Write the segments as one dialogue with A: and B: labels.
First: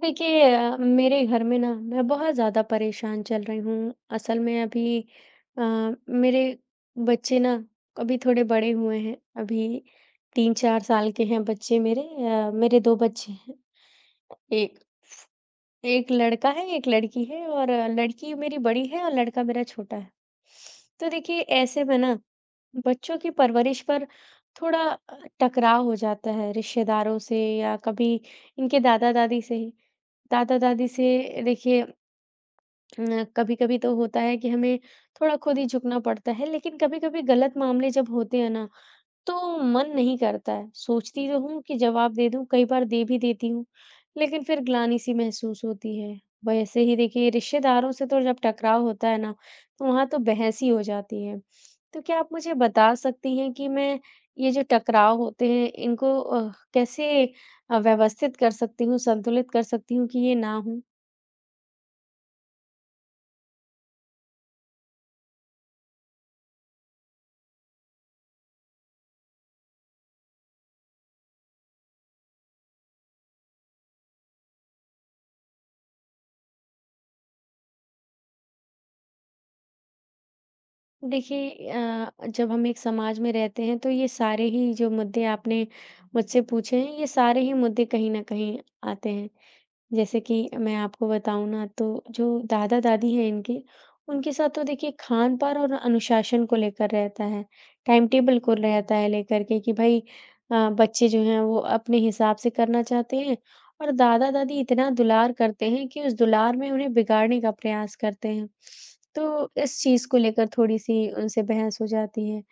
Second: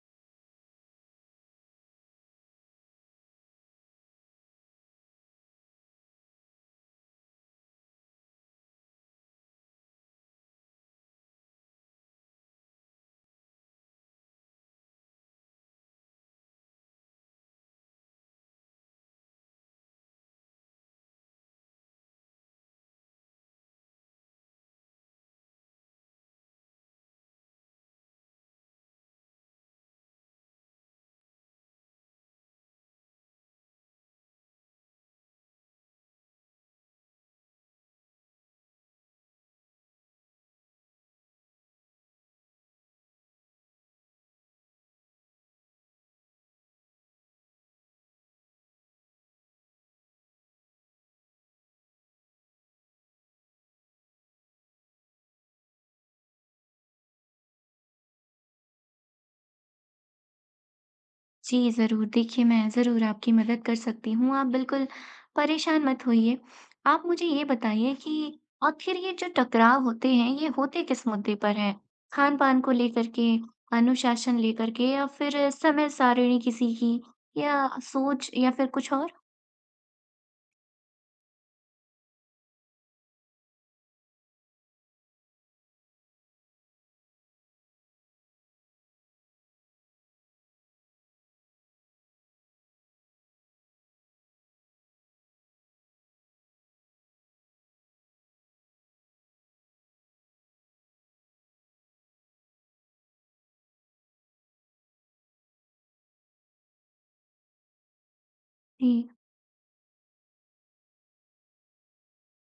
A: देखिए मेरे घर में ना मैं बहुत ज़्यादा परेशान चल रही हूँ। असल में अभी अ, मेरे बच्चे ना अभी थोड़े बड़े हुए हैं। अभी 3-4 साल के हैं बच्चे मेरे। मेरे 2 बच्चे हैं। एक एक लड़का है, एक लड़की है और लड़की मेरी बड़ी है और लड़का मेरा छोटा है। तो देखिए ऐसे में ना बच्चों की परवरिश पर थोड़ा टकराव हो जाता है रिश्तेदारों से या कभी इनके दादा-दादी से ही। दादा-दादी से देखिए कभी-कभी तो होता है कि हमें थोड़ा खुद ही झुकना पड़ता है, लेकिन कभी-कभी गलत मामले जब होते हैं ना तो मन नहीं करता है। सोचती तो हूँ कि जवाब दे दूँ, कई बार दे भी देती हूँ, लेकिन फिर ग्लानि-सी महसूस होती है। वैसे ही देखिए रिश्तेदारों से तो जब टकराव होता है ना, तो वहाँ तो बहस ही हो जाती है। तो क्या आप मुझे बता सकती हैं कि मैं ये जो टकराव होते हैं, इनको कैसे व्यवस्थित कर सकती हूँ, संतुलित कर सकती हूँ कि ये ना हो?
B: जी, ज़रूर। देखिए, मैं ज़रूर आपकी मदद कर सकती हूँ, आप बिल्कुल परेशान मत होइए। आप मुझे ये बताइए कि आखिर ये जो टकराव होते हैं, ये होते किस मुद्दे पर हैं? खान-पान को लेकर के, अनुशासन लेकर के या फिर समय सारिणी किसी की या सोच या फिर कुछ और?
A: देखिए जब हम एक समाज में रहते हैं तो ये सारे ही जो मुद्दे आपने मुझसे पूछे हैं ये सारे ही मुद्दे कहीं ना कहीं आते हैं जैसे कि मैं आपको बताऊँ ना तो जो दादा-दादी हैं इनके, उनके साथ तो देखिए खान-पान और अनुशासन को लेकर रहता है, टाइम टेबल को रहता है लेकर के कि भई बच्चे जो हैं वो अपने हिसाब से करना चाहते हैं और दादा-दादी इतना दुलार करते हैं कि उस दुलार में उन्हें बिगाड़ने का प्रयास करते हैं।
B: जी,
A: तो इस चीज़ को लेकर थोड़ी-सी उनसे बहस हो जाती है।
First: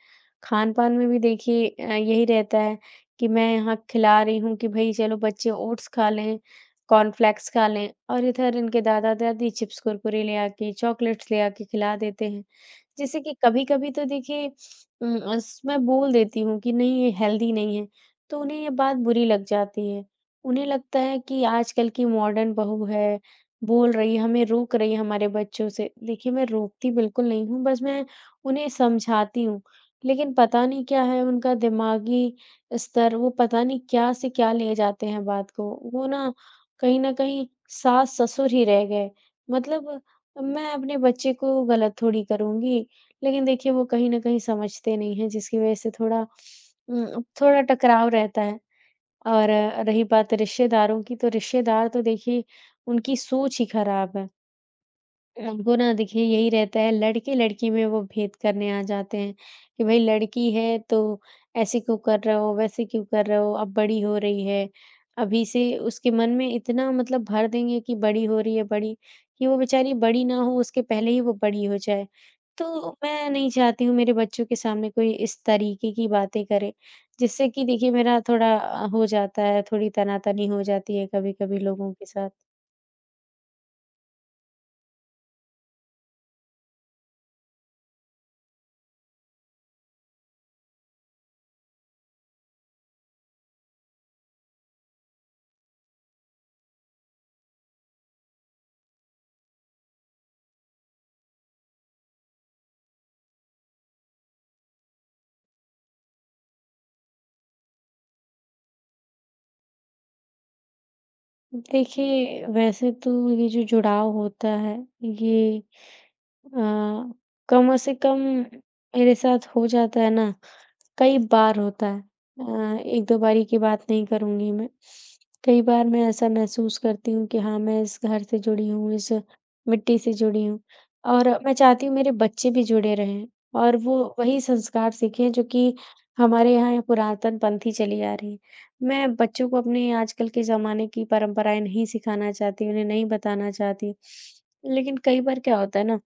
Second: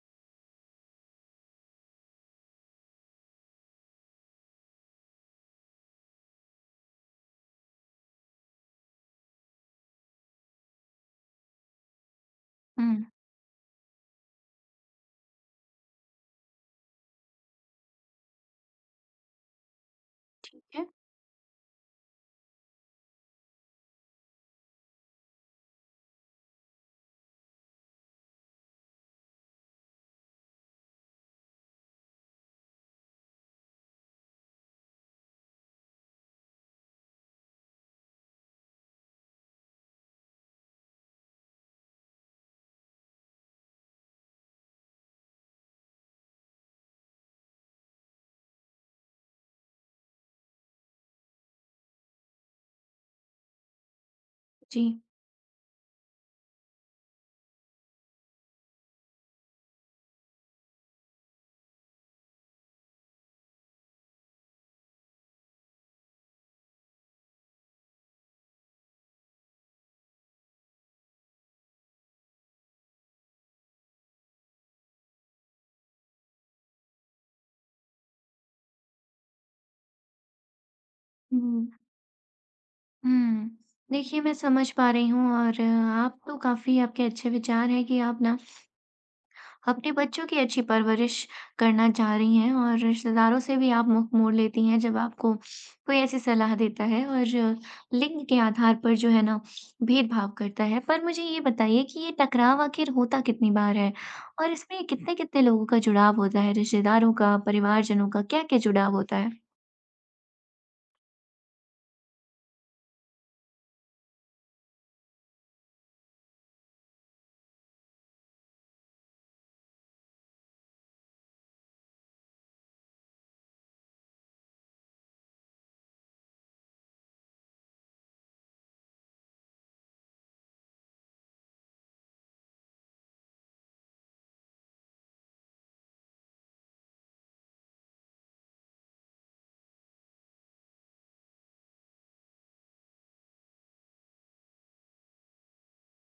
A: खान-पान में भी देखिए यही रहता है कि मैं यहाँ खिला रही हूँ कि भई चलो बच्चे ओट्स खा लें कॉर्नफ्लेक्स खा लें और इधर इनके दादा-दादी चिप्स कुरकुरे ले आके, चॉकलेट्स ले आके खिला देते हैं।
B: हुँ,
A: जैसे कि कभी-कभी तो देखिए उम, अस मैं बोल देती हूँ कि नहीं ये हेल्दी नहीं है, तो उन्हें ये बात बुरी लग जाती है।
B: ठीक
A: उन्हें
B: है।
A: लगता है कि आजकल की मॉडर्न बहू है, बोल रही है, हमें रोक रही है हमारे बच्चों से। देखिए मैं रोकती बिल्कुल नहीं हूँ, बस मैं उन्हें समझाती हूँ। लेकिन पता नहीं क्या है उनका दिमागी स्तर, वो पता नहीं क्या से क्या ले जाते हैं बात को। वो ना कहीं न कहीं सास-ससुर ही रह गए। मतलब मैं अपने बच्चे को गलत थोड़ी करूँगी। लेकिन देखिए वो कहीं न कहीं समझते नहीं हैं जिसकी वज़ह से थोड़ा थोड़ा टकराव रहता है। और रही बात रिश्तेदारों की तो रिश्तेदार तो देखिए उनकी सोच ही खराब है।
B: जी,
A: हमको ना देखिए यही रहता है लड़के-लड़की में वो भेद करने आ जाते हैं कि भाई लड़की है तो ऐसे क्यों कर रहे हो, वैसे क्यों कर रहे हो, अब बड़ी हो रही है। अभी से उसके मन में इतना मतलब भर देंगे कि बड़ी हो रही है, बड़ी कि वो बेचारी बड़ी ना हो उसके पहले ही वो बड़ी हो जाए। तो मैं नहीं चाहती हूँ मेरे बच्चों के सामने कोई इस तरीके की बातें करे, जिससे कि देखिए मेरा थोड़ा हो जाता है, थोड़ी तना-तनी हो जाती है कभी-कभी
B: हुँ,
A: लोगों के साथ।
B: हुँ। देखिए, मैं समझ पा रही हूँ और आप तो काफ़ी आपके अच्छे विचार हैं कि आप ना अपने बच्चों की अच्छी परवरिश करना चाह रही हैं और रिश्तेदारों से भी आप मुँह मोड़ लेती हैं जब आपको कोई ऐसी सलाह देता है और लिंग के आधार पर जो है ना भेदभाव करता है। पर मुझे ये बताइए कि ये टकराव आखिर होता कितनी बार है? और इसमें कितने-कितने लोगों का जुड़ाव होता है? रिश्तेदारों का, परिवारजनों का, क्या-क्या जुड़ाव होता है?
A: देखिए, वैसे तो ये जो जुड़ाव होता है ये अ, कम से कम मेरे साथ हो जाता है ना कई बार होता है अ, 1-2 बारी की बात नहीं करूँगी मैं। कई बार मैं ऐसा महसूस करती हूँ कि हाँ, मैं इस घर से जुड़ी हूँ, इस मिट्टी से जुड़ी हूँ और मैं चाहती हूँ मेरे बच्चे भी जुड़े रहें और वो वही संस्कार सीखें जो कि हमारे यहाँ पुरातन पंथी चली आ रही है। मैं बच्चों को अपने आजकल के ज़माने की परंपराएँ नहीं सिखाना चाहती, उन्हें नहीं बताना चाहती। लेकिन कई बार क्या होता है ना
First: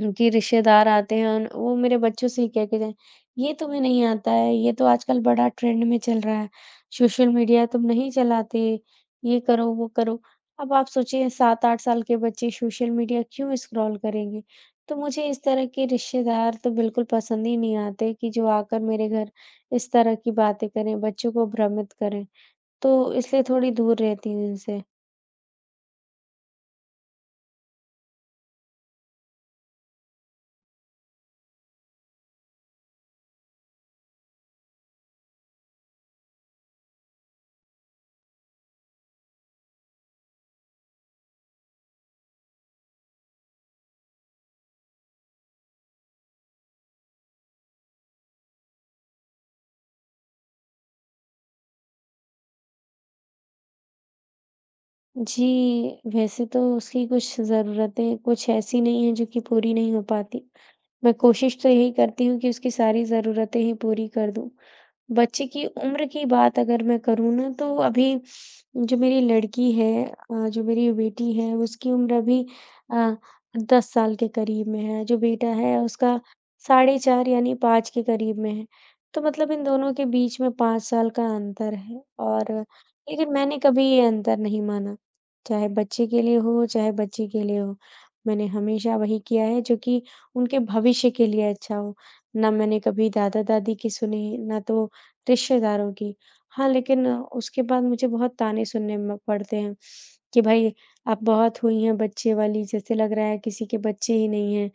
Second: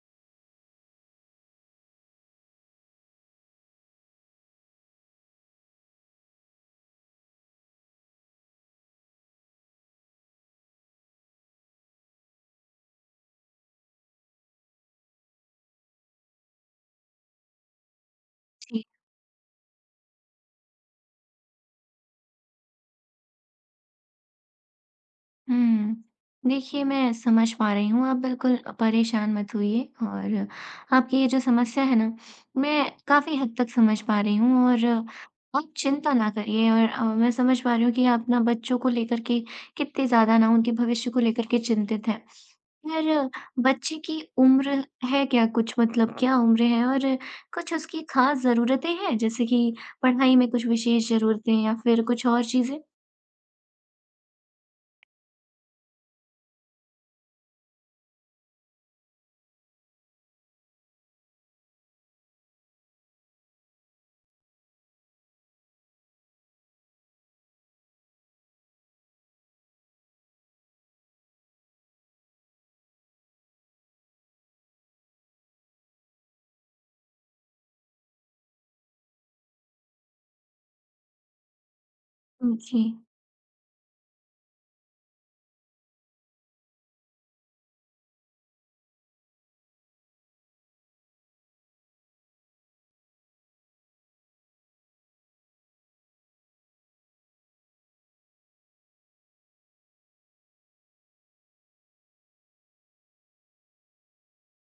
A: उनकी रिश्तेदार आते हैं उन वो मेरे बच्चों से ही कह के जाएँ, "ये तुम्हें नहीं आता है, ये तो आजकल बड़ा ट्रेंड में चल रहा है, सोशल मीडिया तुम नहीं चलाते, ये करो, वो करो।" अब आप सोचिए 7-8 साल के बच्चे सोशल मीडिया क्यों स्क्रॉल करेंगे? तो मुझे इस तरह के रिश्तेदार तो बिल्कुल पसंद ही नहीं आते कि जो आकर मेरे घर इस तरह की बातें करें, बच्चों को भ्रमित करें, तो इसलिए थोड़ी दूर रहती हूँ इनसे।
B: हुँ। देखिए, मैं समझ पा रही हूँ, आप बिल्कुल परेशान मत होइए और आपकी ये जो समस्या है ना, मैं काफ़ी हद तक समझ पा रही हूँ और आप चिंता ना करिए और मैं समझ पा रही हूँ कि आप ना बच्चों को लेकर के कितने ज़्यादा ना उनके भविष्य को लेकर के चिंतित हैं। पर बच्चे की उम्र है क्या कुछ मतलब क्या उम्र है और कुछ उसकी ख़ास ज़रूरतें हैं? जैसे कि पढ़ाई में कुछ विशेष ज़रूरतें या फिर कुछ और चीज़ें?
A: जी, वैसे तो उसकी कुछ ज़रूरतें कुछ ऐसी नहीं हैं जो कि पूरी नहीं हो पाती। मैं कोशिश तो यही करती हूँ कि उसकी सारी ज़रूरतें ही पूरी कर दूँ। बच्चे की उम्र की बात अगर मैं करूँ ना तो अभी जो मेरी लड़की है जो मेरी बेटी है उसकी उम्र अभी अ, 10 साल के करीब में है। जो बेटा है उसका साढ़े 4 यानी 5 के करीब में है। तो मतलब इन दोनों के बीच में 5 साल का अंतर है और
B: जी,
A: लेकिन मैंने कभी ये अंतर नहीं माना। चाहे बच्चे के लिए हो, चाहे बच्ची के लिए हो। मैंने हमेशा वही किया है जो कि उनके भविष्य के लिए अच्छा हो। ना मैंने कभी दादा-दादी की सुनी, ना तो रिश्तेदारों की। हाँ, लेकिन उसके बाद मुझे बहुत ताने सुनने म पड़ते हैं कि भई अब बहुत हुई हैं बच्चे वाली, जैसे लग रहा है किसी के बच्चे ही नहीं हैं,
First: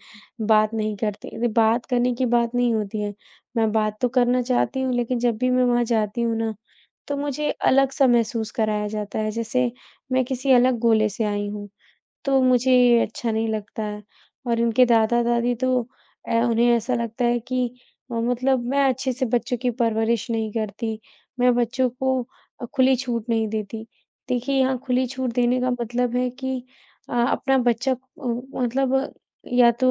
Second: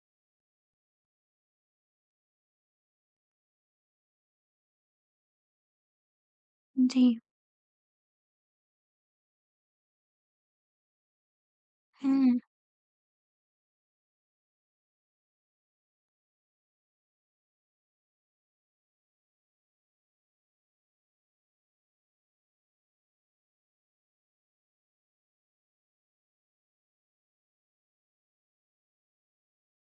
A: बात नहीं करते। अरे! बात करने की बात नहीं होती है, मैं बात तो करना चाहती हूँ लेकिन जब भी मैं वहाँ जाती हूँ ना,
B: जी।
A: तो मुझे अलग-सा महसूस कराया जाता है, जैसे मैं किसी अलग गोले से आई हूँ।
B: हुँ।
A: तो मुझे ये अच्छा नहीं लगता है। और इनके दादा-दादी तो उन्हें ऐसा लगता है कि मतलब मैं अच्छे से बच्चों की परवरिश नहीं करती, मैं बच्चों को खुली छूट नहीं देती। देखिए, यहाँ खुली छूट देने का मतलब है कि अपना बच्चा मतलब या तो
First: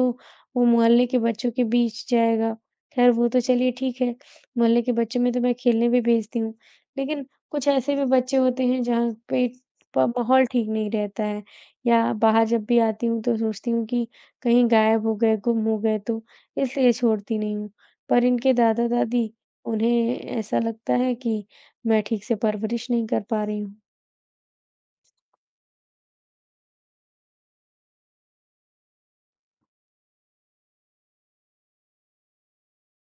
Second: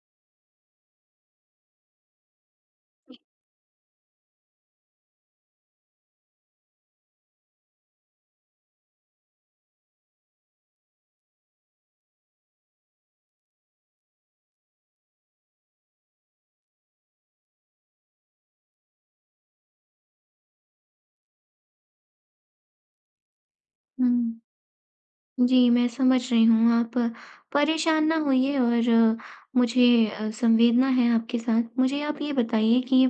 A: वो मोहल्ले के बच्चों के बीच जाएगा, खैर वो तो चलिए ठीक है, मोहल्ले के बच्चों में तो मैं खेलने भी भेजती हूँ। लेकिन कुछ ऐसे भी बच्चे होते हैं जहाँ पे प माहौल ठीक नहीं रहता है। या बाहर जब भी आती हूँ तो सोचती हूँ कि कहीं गायब हो गए, गुम हो गए तो इसलिए छोड़ती नहीं हूँ। पर इनके दादा-दादी उन्हें ऐसा लगता है कि मैं ठीक से परवरिश नहीं कर पा रही हूँ।
B: हुँ। जी, मैं समझ रही हूँ, आप परेशान ना होइए और मुझे संवेदना है आपके साथ। मुझे आप ये बताइए कि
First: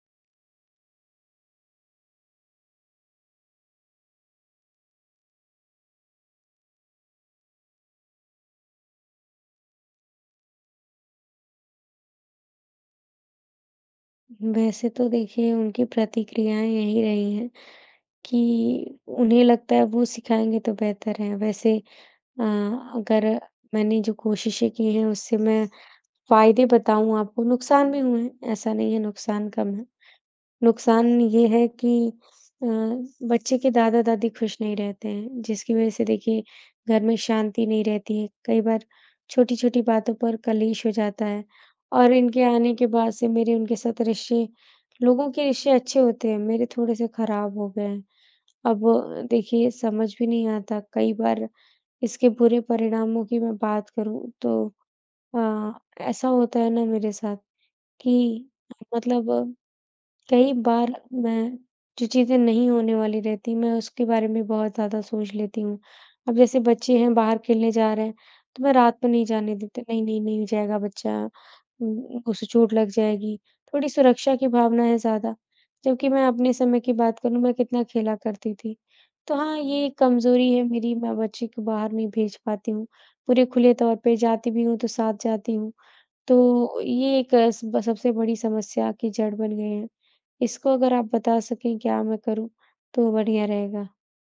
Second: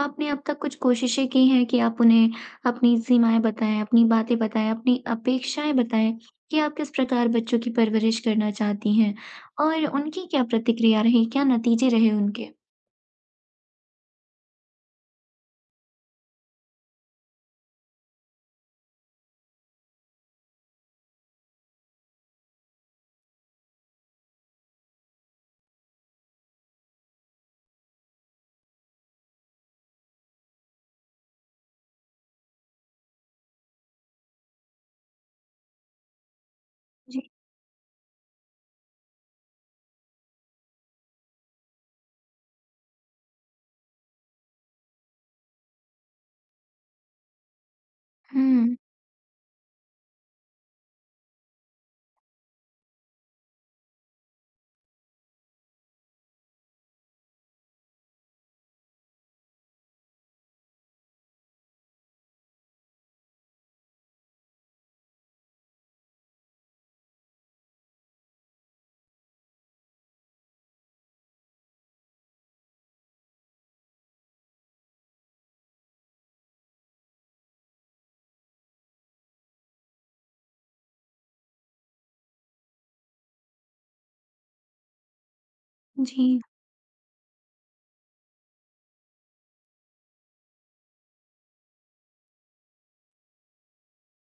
B: आपने अब तक कुछ कोशिशें की हैं कि आप उन्हें अपनी सीमाएँ बताएँ, अपनी बातें बताएँ, अपनी अपेक्षाएँ बताएँ कि आप किस प्रकार बच्चों की परवरिश करना चाहती हैं और उनकी क्या प्रतिक्रिया रही, क्या नतीजे रहे उनके?
A: वैसे तो देखिए उनकी प्रतिक्रियाएँ यही रही हैं कि उन्हें लगता है वो सिखाएँगे तो बेहतर है। वैसे अ, अगर मैंने जो कोशिशें की हैं उससे मैं फ़ायदे बताऊँ आपको, नुकसान भी हुए हैं, ऐसा नहीं है नुकसान कम है। नुकसान ये है कि अ, बच्चे के दादा-दादी खुश नहीं रहते हैं, जिसकी वजह से देखिए घर में
B: जी।
A: शांति नहीं रहती है। कई बार छोटी-छोटी बातों पर कलेश हो जाता है और इनके आने के बाद से मेरे उनके साथ रिश्ते लोगों के रिश्ते अच्छे होते हैं, मेरे थोड़े से खराब हो गए हैं।
B: हुँ,
A: अब देखिए समझ भी नहीं आता, कई बार इसके बुरे परिणामों की मैं बात करूँ तो अ, ऐसा होता है ना मेरे साथ कि मतलब कई बार मैं जो चीज़ें नहीं होने वाली रहती, मैं उसके बारे में बहुत ज़्यादा सोच लेती हूँ। अब जैसे बच्चे हैं बाहर खेलने जा रहे हैं, तो मैं रात को नहीं जाने देती, नहीं, नहीं, नहीं जाएगा बच्चा उसे चोट लग जाएगी। थोड़ी सुरक्षा की भावना है ज़्यादा, जबकि मैं अपने समय की बात करूँ, मैं कितना खेला करती थी। तो हाँ, ये एक कमज़ोरी है मेरी, मैं बच्चे को बाहर नहीं भेज पाती हूँ। पूरे खुले तौर पे जाती भी हूँ, तो साथ जाती हूँ।
B: जी।
A: तो ये एक स सबसे बड़ी समस्या की जड़ बन गए हैं। इसको अगर आप बता सकें क्या मैं करूँ, तो बढ़िया रहेगा।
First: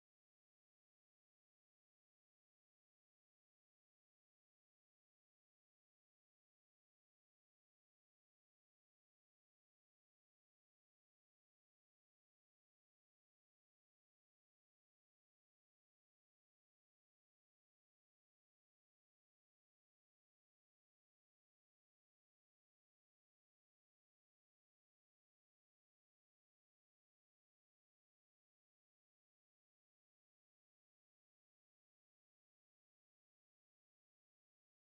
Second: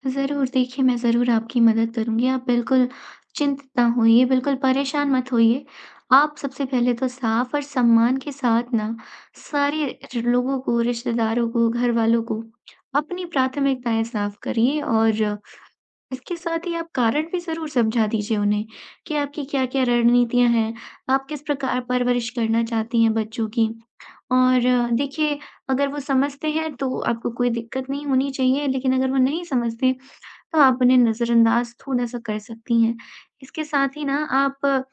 B: ज़रूर, देखिए मैं ज़रूर आपकी मदद करूँगी। आप बिल्कुल चिंतित ना होइए, बिल्कुल परेशान मत होइए। आप सबसे पहले तो साफ़ और सम्मान के साथ ना सारे र लोगों को, रिश्तेदारों को, घरवालों को अपनी प्राथमिकताएँ साफ़ करिए और इसके साथ ही आप कारण भी ज़रूर समझा दीजिए उन्हें कि आपकी क्या-क्या रणनीतियाँ हैं, आप किस प्रकार परवरिश करना चाहती हैं बच्चों की। और देखिए, अगर वो समझते हैं तो आपको कोई दिक्कत नहीं होनी चाहिए, लेकिन अगर वो नहीं समझते तो आप उन्हें नज़रअंदाज़ थोड़ा-सा कर सकती हैं। इसके साथ ही ना आप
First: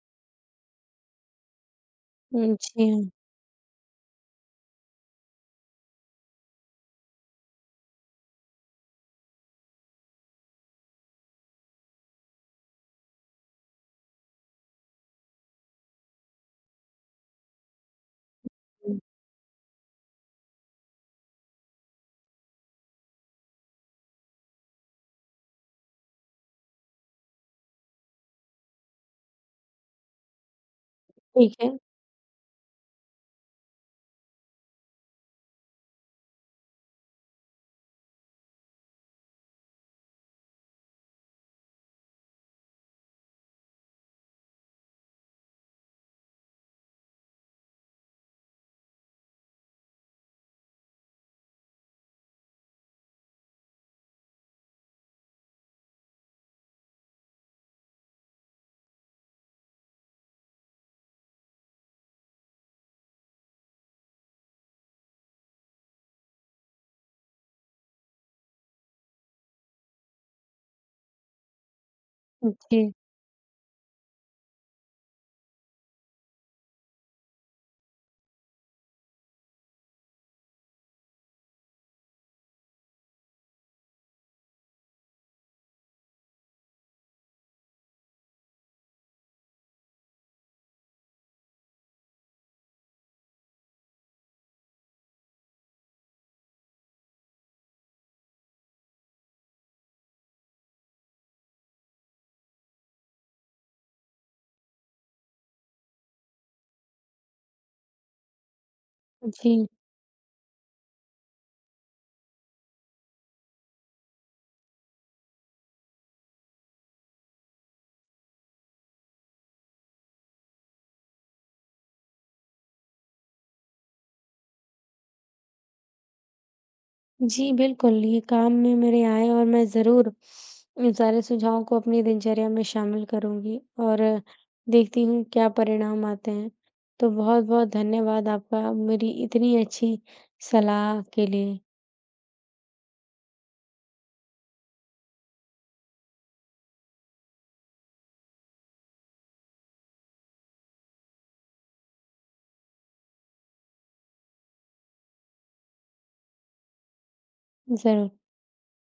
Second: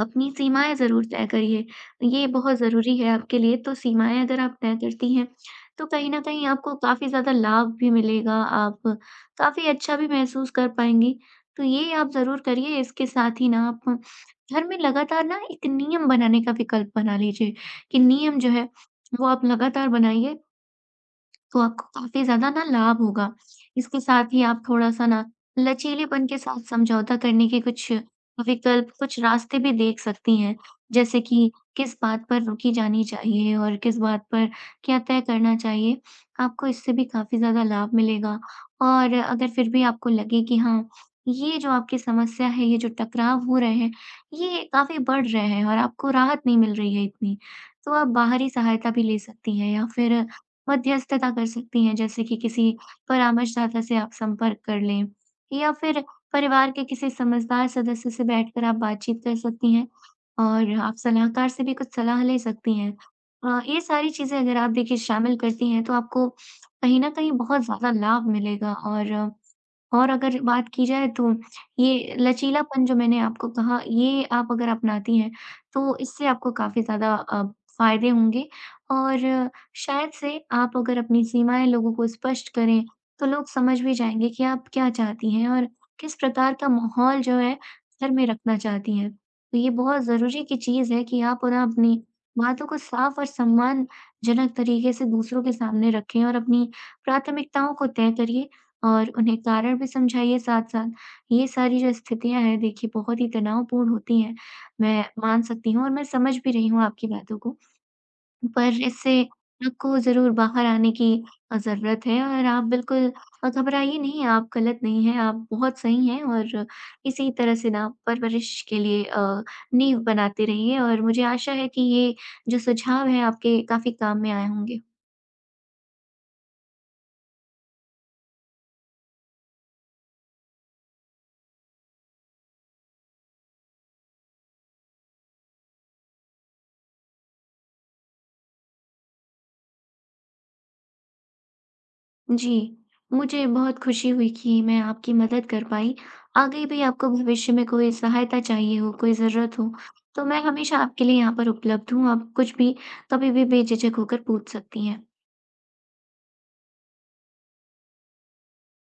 B: अपनी सीमाएँ ज़रूर तय करिए, ये
A: हुँ,
B: बहुत
A: जी
B: ज़रूरी
A: हाँ।
B: है आपके लिए। तो सीमाएँ अगर आप तय करती हैं, तो कहीं न कहीं आपको काफ़ी ज़्यादा लाभ भी मिलेगा, आप काफ़ी अच्छा भी महसूस कर पाएँगी। तो ये आप ज़रूर करिए, इसके साथ ही ना आप घर में लगातार ना एक नियम बनाने का विकल्प बना लीजिए कि नियम जो है,
A: हुँ,
B: वो आप लगातार बनाइए। तो आपको काफ़ी ज़्यादा ना लाभ होगा। इसके साथ ही आप थोड़ा-सा ना लचीलेपन के साथ समझौता करने के कुछ विकल्प, कुछ रास्ते भी देख सकती हैं। जैसे कि
A: ठीक है।
B: किस बात पर रुकी जानी चाहिए और किस बात पर क्या तय करना चाहिए, आपको इससे भी काफ़ी ज़्यादा लाभ मिलेगा। और अगर फिर भी आपको लगे कि हाँ, ये जो आपकी समस्या है, ये जो टकराव हो रहे हैं, ये काफ़ी बढ़ रहे हैं और आपको राहत नहीं मिल रही है इतनी, तो आप बाहरी सहायता भी ले सकती हैं या फिर मध्यस्थता कर सकती हैं, जैसे कि किसी परामर्शदाता से आप संपर्क कर लें या फिर परिवार के किसी समझदार सदस्य से बैठकर आप बातचीत कर सकती हैं और आप सलाहकार से भी कुछ सलाह ले सकती हैं। ये सारी चीज़ें अगर आप देखिए शामिल करती हैं, तो आपको कहीं न कहीं बहुत ज़्यादा लाभ मिलेगा और और अगर बात की जाए तो ये लचीलापन
A: जी,
B: जो मैंने आपको कहा, ये आप अगर अपनाती हैं, तो इससे आपको काफ़ी ज़्यादा फ़ायदे होंगे और शायद से आप अगर अपनी सीमाएँ लोगों को स्पष्ट करें, तो लोग समझ भी जाएँगे कि आप क्या चाहती हैं और किस प्रकार का माहौल जो है घर में रखना चाहती हैं। तो ये बहुत ज़रूरी की चीज़ है कि आप ना अपनी बातों को साफ और सम्मानजनक तरीके से दूसरों के सामने रखें और अपनी प्राथमिकताओं को तय करिए और उन्हें कारण भी समझाइए साथ-साथ। ये सारी जो स्थितियाँ हैं देखिए बहुत ही तनावपूर्ण होती हैं, मैं मान सकती हूँ और मैं समझ भी रही हूँ आपकी बातों को। पर इससे
A: जी,
B: आपको ज़रूर बाहर आने की ज़रूरत है और आप बिल्कुल घबराइए नहीं, आप गलत नहीं हैं, आप बहुत सही हैं और इसी तरह से ना परवरिश के लिए नींव बनाते रहिए और मुझे आशा है कि ये जो सुझाव हैं आपके काफ़ी काम में आए होंगे।
A: जी, बिल्कुल, ये काम में मेरे आएँ और मैं ज़रूर इन सारे सुझावों को अपनी दिनचर्या में शामिल करूँगी और देखती हूँ क्या परिणाम आते हैं। तो बहुत-बहुत धन्यवाद आपका मेरी इतनी अच्छी सलाह के लिए।
B: जी, मुझे बहुत खुशी हुई कि मैं आपकी मदद कर पाई। आगे भी आपको भविष्य में कोई सहायता चाहिए हो, कोई ज़रूरत हो, तो मैं हमेशा आपके लिए यहाँ पर उपलब्ध हूँ, आप कुछ भी, कभी भी बेझिझक होकर पूछ सकती हैं।
A: ज़रूर।